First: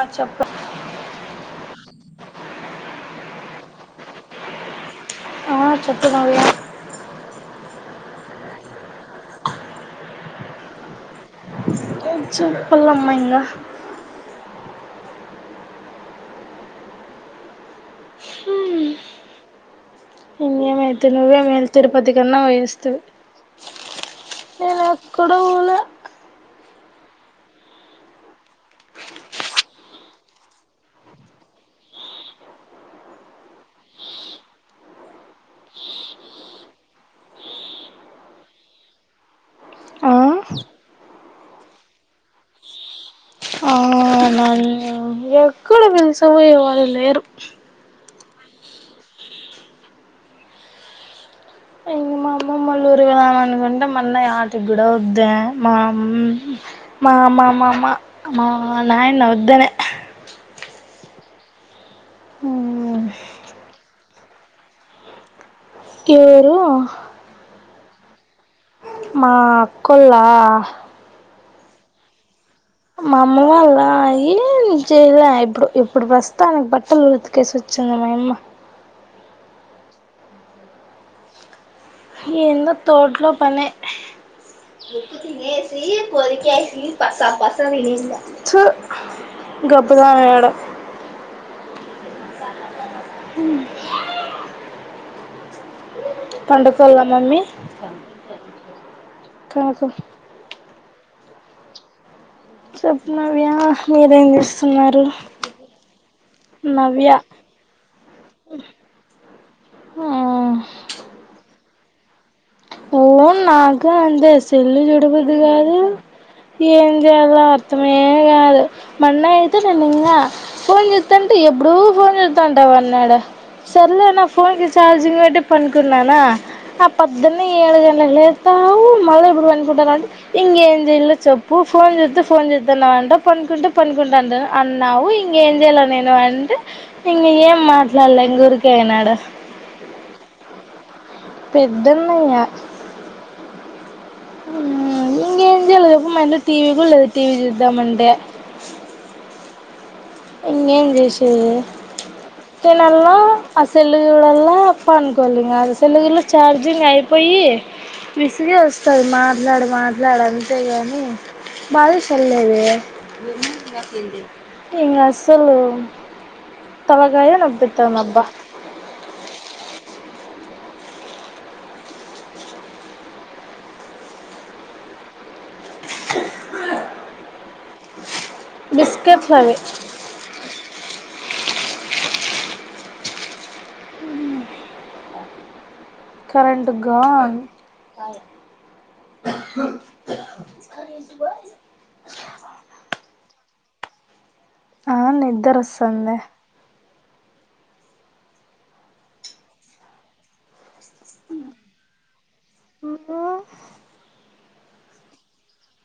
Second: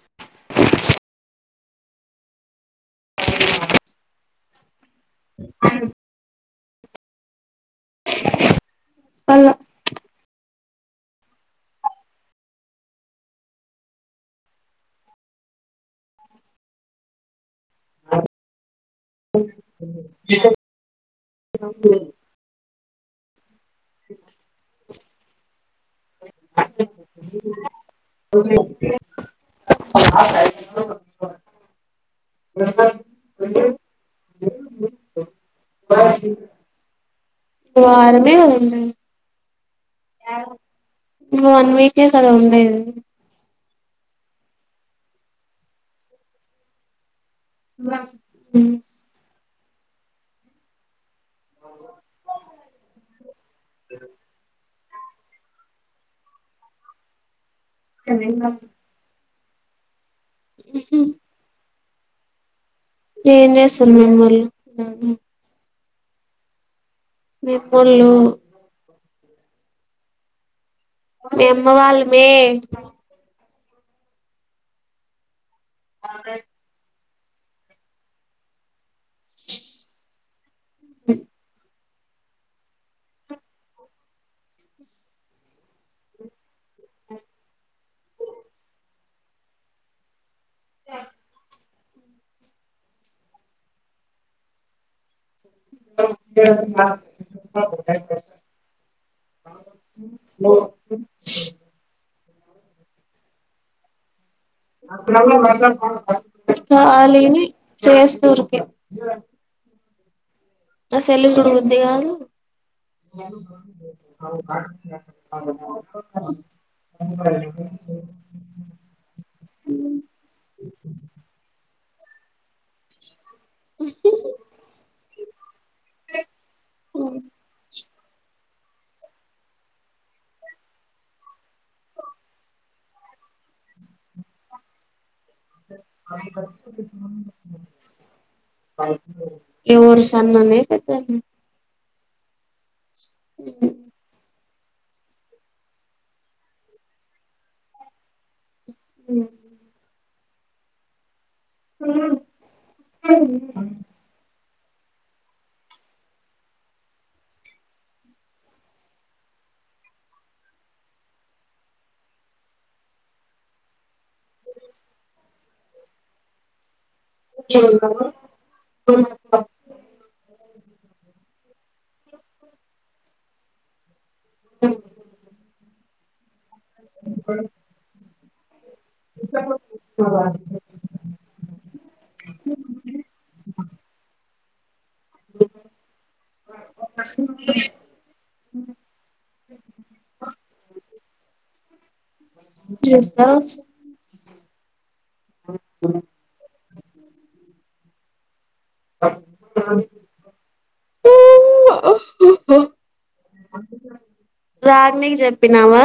ఆ చెప్పు [unintelligible] ఆ చెప్పు మళ్ళ అల చూప్పల్లమ్మయింగా హం [inaudible] ఏమైతే నువ్వే మేలు తిరుపతి కన్నా పోయివస్తవు నేను ఎక్కడ పోలే [inaudible] [unintelligible] అ వారమే అయింది ఆ వన్ వీకే కదా ఉండేది. కూడబలి సవయ వాళ్ళు లేరు బ హ్మ్ ఇంగ మా అమ్మమ్మాళ్ళ ఊరుపోదామనుకుంటే మా అన్నయ్య ఆపి ఇప్పుడు వద్దా మామ్ మా మమా మ మా నాయన వద్ [unintelligible] హ్మ్ మ్మ్ ఏం చేస్తరు మీ అమ్మోళ్ళు కేరు నిప్పు లు మా అక్కోల్లా మీ అమ్మ వాళ్ళమే మాఅమ్మ వాళ్ళ ఆయి చేయలా ఎప్పుడు ఇప్పుడు ప్రస్తుతానికి బట్ మొత్తం ఉతికేసి వచ్చింది మాఅమ్మ ఇ ఏందో తోట్లో పనే థు గబ్బు దాన ఏడో చ హ్మ్ ఆ మమ్మీ కనుకో [unintelligible] హ చెప్ మావయ్య మీరేం చేసార్ నవ్య ఖాాలీని చేస్తూరికి ఆ అసలు చూడబుద్ది కాదు ఫోన్ నాకు అంతే సెల్లు చూడబుద్ది కాదు ఏం చేయాలో అర్థమే కాదు మొన్న అయితే నేను ఇంగా ఫోన్ చూత్తంటే ఎప్పుడూ పోరిల్ ంటన్నాడ సర్లే నా ఫోన్ కి చార్జింగ్ పెట్టీ పనుకున్నానా లేస్తావు మళ్ళా ఇప్పుడు పనుకుంటాంటే ఇంకేం చేలో చెప్పు ఫోన్ చేస్త ఫోన్ చేస్తాన్నాంట పనుకుంటే పనుకుంటాంట అన్నావు ఇంకేం చేయాల నేను అంటే ఇంగ ఏం మాట్లాడలే ఇంగ ఊరికే అయినాడు ఎవరు [unintelligible] పెద్దన్నయ్య అఓ జలేదు [unintelligible] మా టీవీ కూడా లేదు టీవీ చూద్దామంటే మ్మ్ ఇగా ఏం చేసి [unintelligible] తేనల [unintelligible] [unintelligible] అనుకోవాలి కాద [unintelligible] ఛార్జింగ్ అయిపోయి విసుగేస్తాది మాట్లాడి మాట్లాడు అంతేగాని బాగా చల్లేదు అ తలకాయ నిపుడతందబా అ అ ప్పుడు ష బిస్కెట్ అవి [unintelligible] కరంట్ గన్ [unintelligible] ఆ నిద్దర వస్తుంద [unintelligible] అలో రాగిణికి చెప్పినావా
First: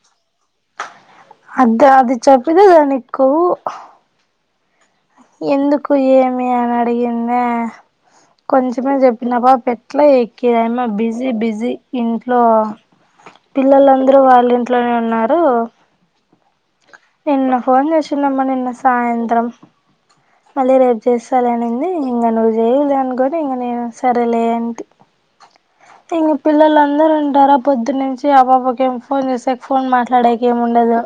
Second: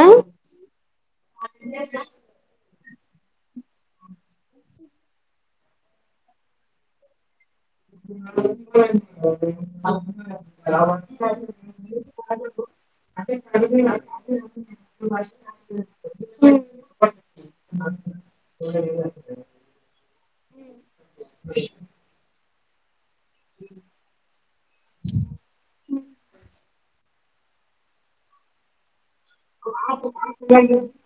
అది అది చప్పతేదాని కు ఎందుకు ఏమి అని అడిగిందా కొంచమే చెప్పినప్ప పెట్లా [unintelligible] బిజీ బిజీ ఇంట్లో పిల్లలుందరూ వాళ్ళ ఇంట్లోనే ఉన్నారు నిన్న ఫోన్ చేసినమ్మా నిన్న సాయంత్రం మళ్ళీ రేపు చేసాలే అనింది ఇంకా నువ [unintelligible] అంటే ఇంకా నేను సరేలే అంటి ఇంగ పిల్లల అందరూంటర పొద్దు నుంచి ఆ పాపాకే ఫోన్ చేసాక ఫోన్ మాట్లాడకి ఏమి ఉండదు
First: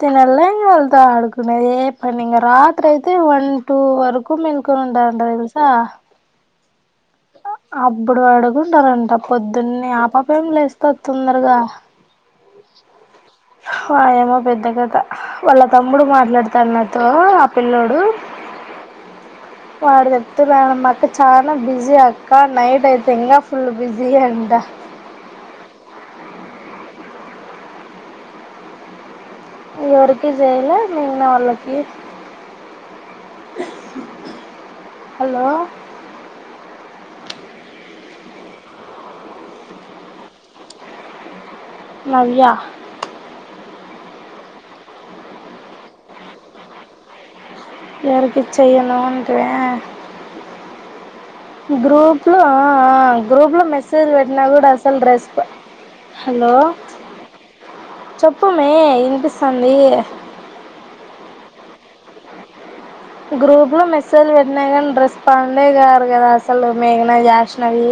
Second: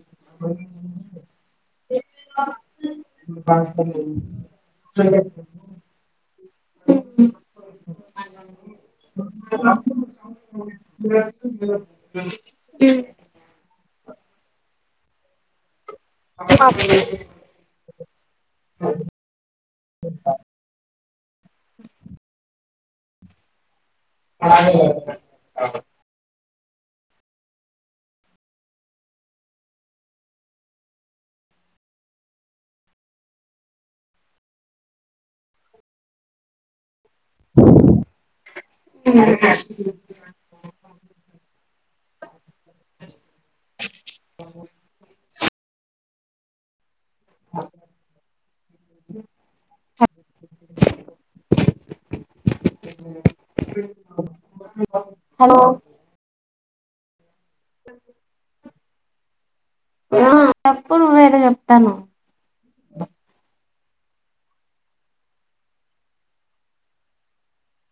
తినాలి ఇగ వాళ్ళతో ఆడుకునేది ఏ పని రాత్రి అయితే వన్ టూ వరకు మెల్కొని ఉంటంట తెలుసా అప్పుడు అడుగుంటారంట పొద్దునే ఆ పాప ఏమి లేస్తంది తొందరగా ఆహా [unintelligible] అంతే గదా వాళ్లకు తమ్ముడు మాట్లాడుతాడు నాతో ఆ పిల్ల్లోడు వాడు చెప్తూనాడు మా అక్క చాల బిజీ ఆ ఇంకా నైట్ అయితే ఇంకా ఫుల్ బిజీ అంట అ [unintelligible] ఎవరికి చేయలే మీ అన్నవాళ్ళకి హలో [inaudible] నవ్య ఎవరికి చెయను అంటివే గ్రూప్లో ఆ గ్రూప్లో మెసేజ్ పెట్టినా కూడా అసలు రెస్పాండ్ హలో చెప్పం మే ఇంటి ఆ తప్పుడు నువ్వేదో చెప్తానావ్ గ్రూప్ లో మెసేజ్లు పెట్టినాయి కానీ రెస్పాండే కారు కదా అసలు మేఘన జాష్నవి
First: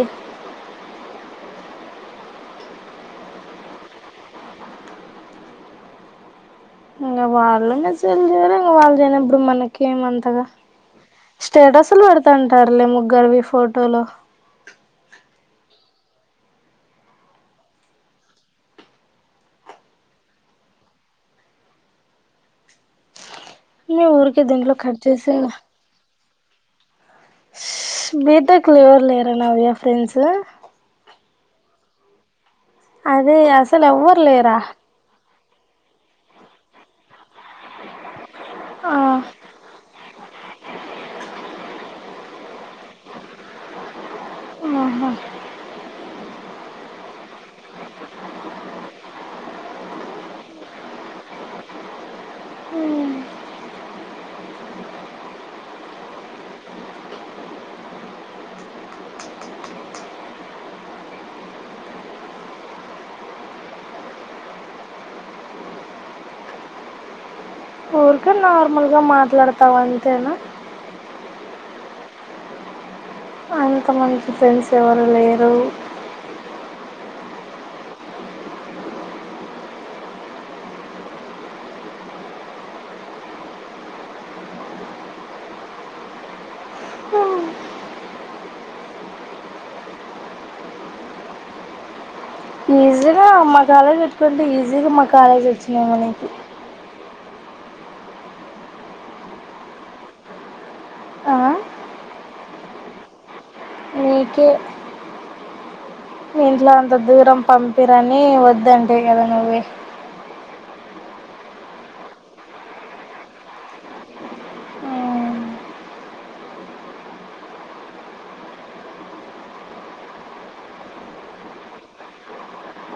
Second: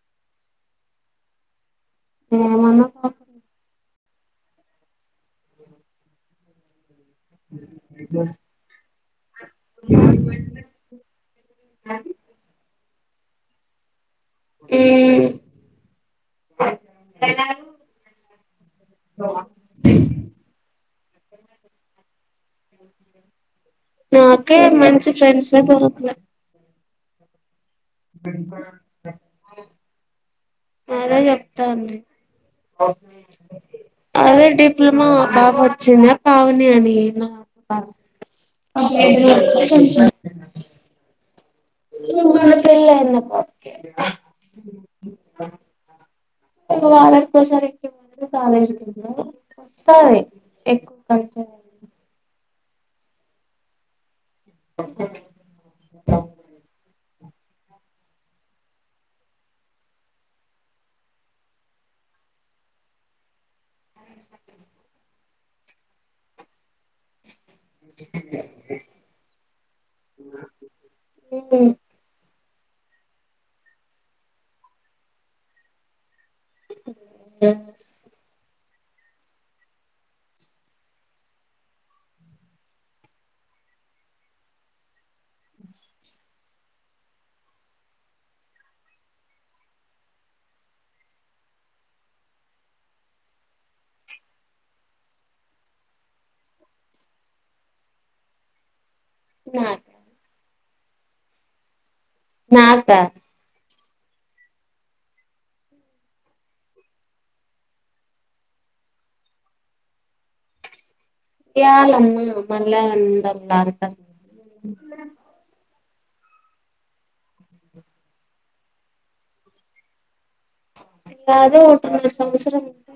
ఏ మనా ఇంగా వాళ్ళన్న సెల్ చేయలే వాళ్ళు చేయలేద ఇప్పుడు మనకేం అంతగా స్టేటస్లు పెడుతంటారు లే ముగ్గు గర్వి ఫోటోలో ఊ మీ ఊరికే నాకే దీంట్లో కట్ మంచి చేసి ఫ్రెండ్సే దొరకలే బీటెక్లో ఎవరు లేరా నవ్య ఫ్రెండ్స్ తండ్రి అదే అసలు ఎవ్వర్ లేరా బావచ్చిందా పావని అని ఆ, [inaudible] ఈ ఊళ్లో పెళ్లైన పొట్టె ఆహ వాళ్ళచ్చే సరికి మంచి కాలేజీ కింద సరే ఎక్కువై స ఊ ఊరికె నార్మల్గ మాట్లాడతావ్ అంతేనా అంత మంచి ఫ్రెండ్స్ ఎవరు లేరూ [unintelligible] ఆ మా కాలేజ్ పెట్టుకుంటే ఈజీగా మా కాలేజ్ వచ్చినామెకి నా ఆ? నాగ్టా మీకె మీ ఇంట్లో అంత దూరం పంపిరనీ, వద్దంటివి గద నువ్వె. యాలమ్మ మళ్ళా అందరు రాదు ఓకటున్నర సంవత్సరం ఉంటె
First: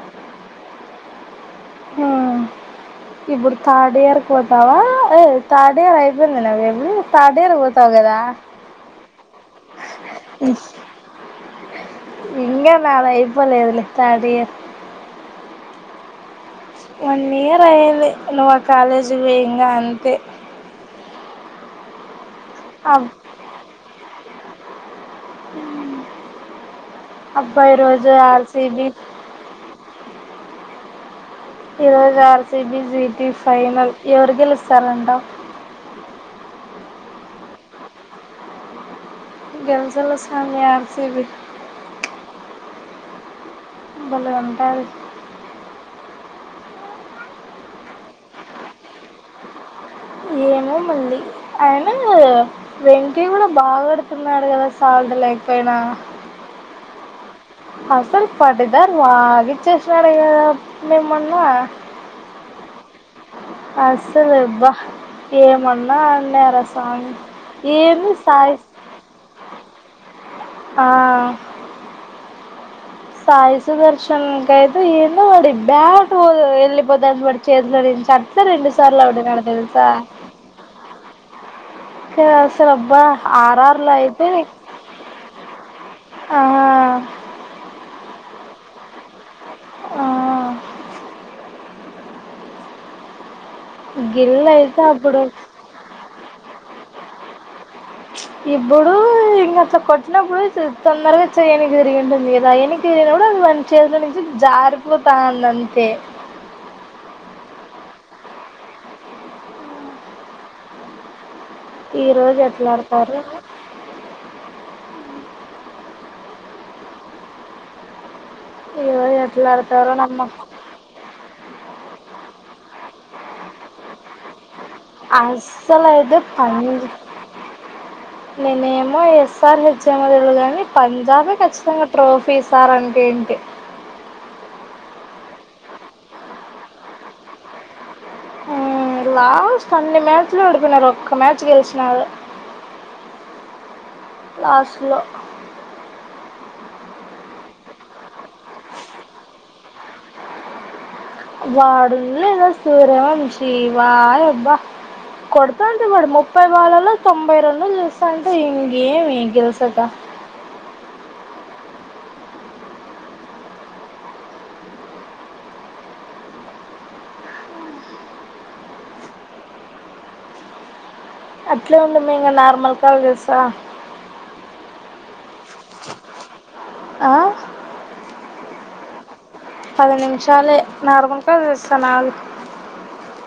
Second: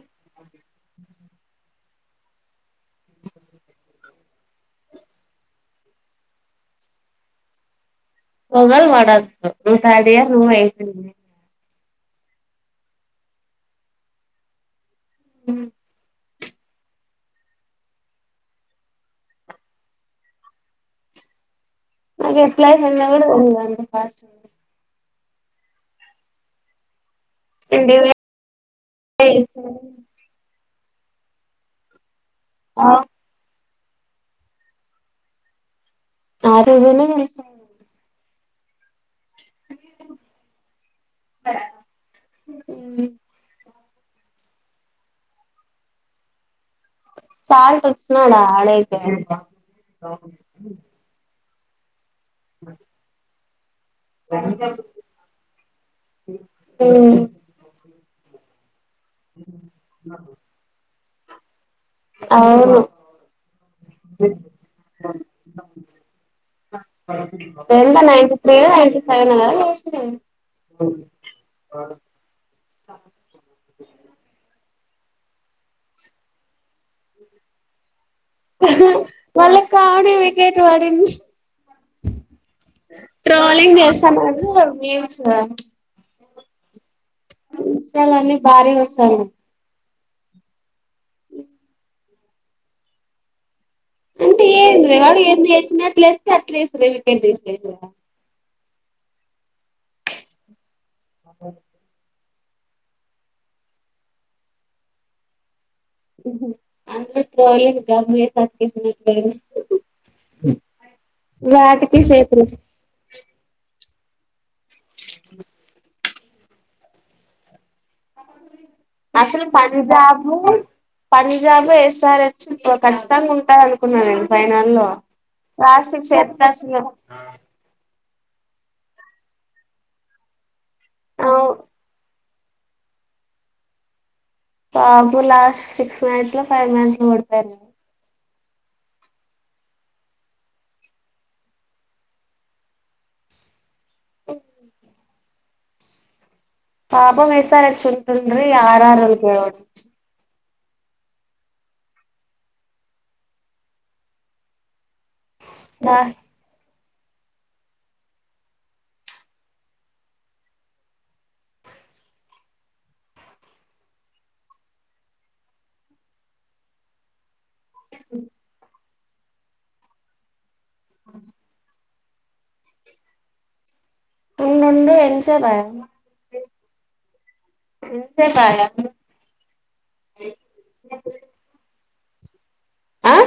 ఇపుడు థాడ్ ఇయర్. పోతావా ఏ? తాడ్ డే అయిపోయిందినవ్ ఇప్పుడు థాడ్ ఇయర్ పోతవు గదా! పొంగల్ వడ సద్ది తడే రూమ్ అయితుంది. ఇంకా నాది అయిపోలేదులే థర్డ్ ఇయర్. ఊఁ వన్ ఇయర్ అయ్యేది, నువ్వు ఆ కాలేజికి బొయి ఇంగ అంతె! అది ఎట్లై అబ్ ఉన్నదో ఉందండి. పాస్టుంది. అబ్బాయి రోజు ఆర్ సి బి ఇరవై జాల్ C B G T final. ఎవరు గెలుస్తారంట. అటు వీల్లె గెలుస్తారంట. గెల్చాల సామి ఆర్ సి బి ఉ ఊమ్. భలె! ఉంటారు. చాల్ తెచ్చినాడు. ఆడైతే ఇంక ఏమో! మల్లి అయినా ఓ! వెంకి గుడెం. బాగా కొడుతున్నాడు కదా సాల్ట్ లేకపోయినా ఆ అసల్ ఫదే ద వాగి చేేషినడ మేంమొన్న అవు అస్సలేబ్బా ఏమన్నా అన్నారా సామి ఎంత ఏమి ninety three Sai ninety seven కదా చేసింది ఆ సాయి సు దర్శన్ గైతే ఏందో వాడి బ్యాట్ ఎల్లిపోతంది వాడి చేతిలో నుంచి అట్లా రెండు సార్లు ఆడినాడు వాళ్ళకి తెలుసా ఆడే వికెట్ పడింది ఇంకా అసలు అబ్బా ట్రోలింగ్ ఆర్ఆర్లో అయితే చేస్తానరు మీమ్స్ ఆ ఇంస్టా లో అన్ని భారీగోస్తానాయ్ ఆ అంటే గిల్ అయితే ఏంది వే వాడు అప్పుడు ఎత్ ఎత్తినట్లే ఎత్తే అట్లేస్త వికెట్ తీస్ లేదు ఇబ్బుడూ ఇంక అట్లా కొట్నప్పుడు చూ తొందరగా చెయ ఎనికి తిరిగింటుంది దయనికి ఇరిగినపుడు అది వాని చేతిల నుంచి జారిపోతాందన్ అంటే కోహ్లీ [unintelligible] ఫ్రెండ్స్ ఈ రోజు ఎట్లాడతారో ఏమో అంతే తొలియ్యూ ఈరోజు అసలు ఎట్లా ఆడతారో నమ్మ పంజాబు పంజాబ్ ఎస్ఆర్ఎ ఖచ్చితంగా ఉంటారు అనుకున్నారండి ఫైనా నల్లో అస్సలు లాస్ట్ కి అయితే పంజ [unintelligible] నేనేమో ఎస్ ఆర్ ఎచ్ ఏమో తెలీదు కానీ పంజాబే ఖచ్చితంగా ట్రో పీసారంటేంటి పాప్ము లాస్ట్ సిక్స్ మ్యాచ్ లో ఫైవ్ మ్యాచ్ లో ఓడిపోయరు ఊ లాస్ట్ అన్ని మ్యాచ్లు ఆడిపోయినారు ఒక్క మ్యాచ్ గెలిచినారు లాస్ట్ లో పాపం ఎస్ ఆర్ ఎచ్ ఓడిపోయిండ్రి ఆరు ఆరు కే ఓడిచ్ వాడుండ్లేద సూర్య వంశి వాయబ్బ కొడతంటే వాడు ముప్పై బాలల్లో తొంభైరెండు చేస్సంటే ఇంగేమి గెల్సక అ అట్లే ఉండు మే ఇంగ నార్మల్ కాల్ చేస్తా ఉండుండు ఎంసేపాయ ఆ ఎంసేపాయ పది నిమిషాలే నార్మల్ కాల్ చెస్తాను ఆగు ఆ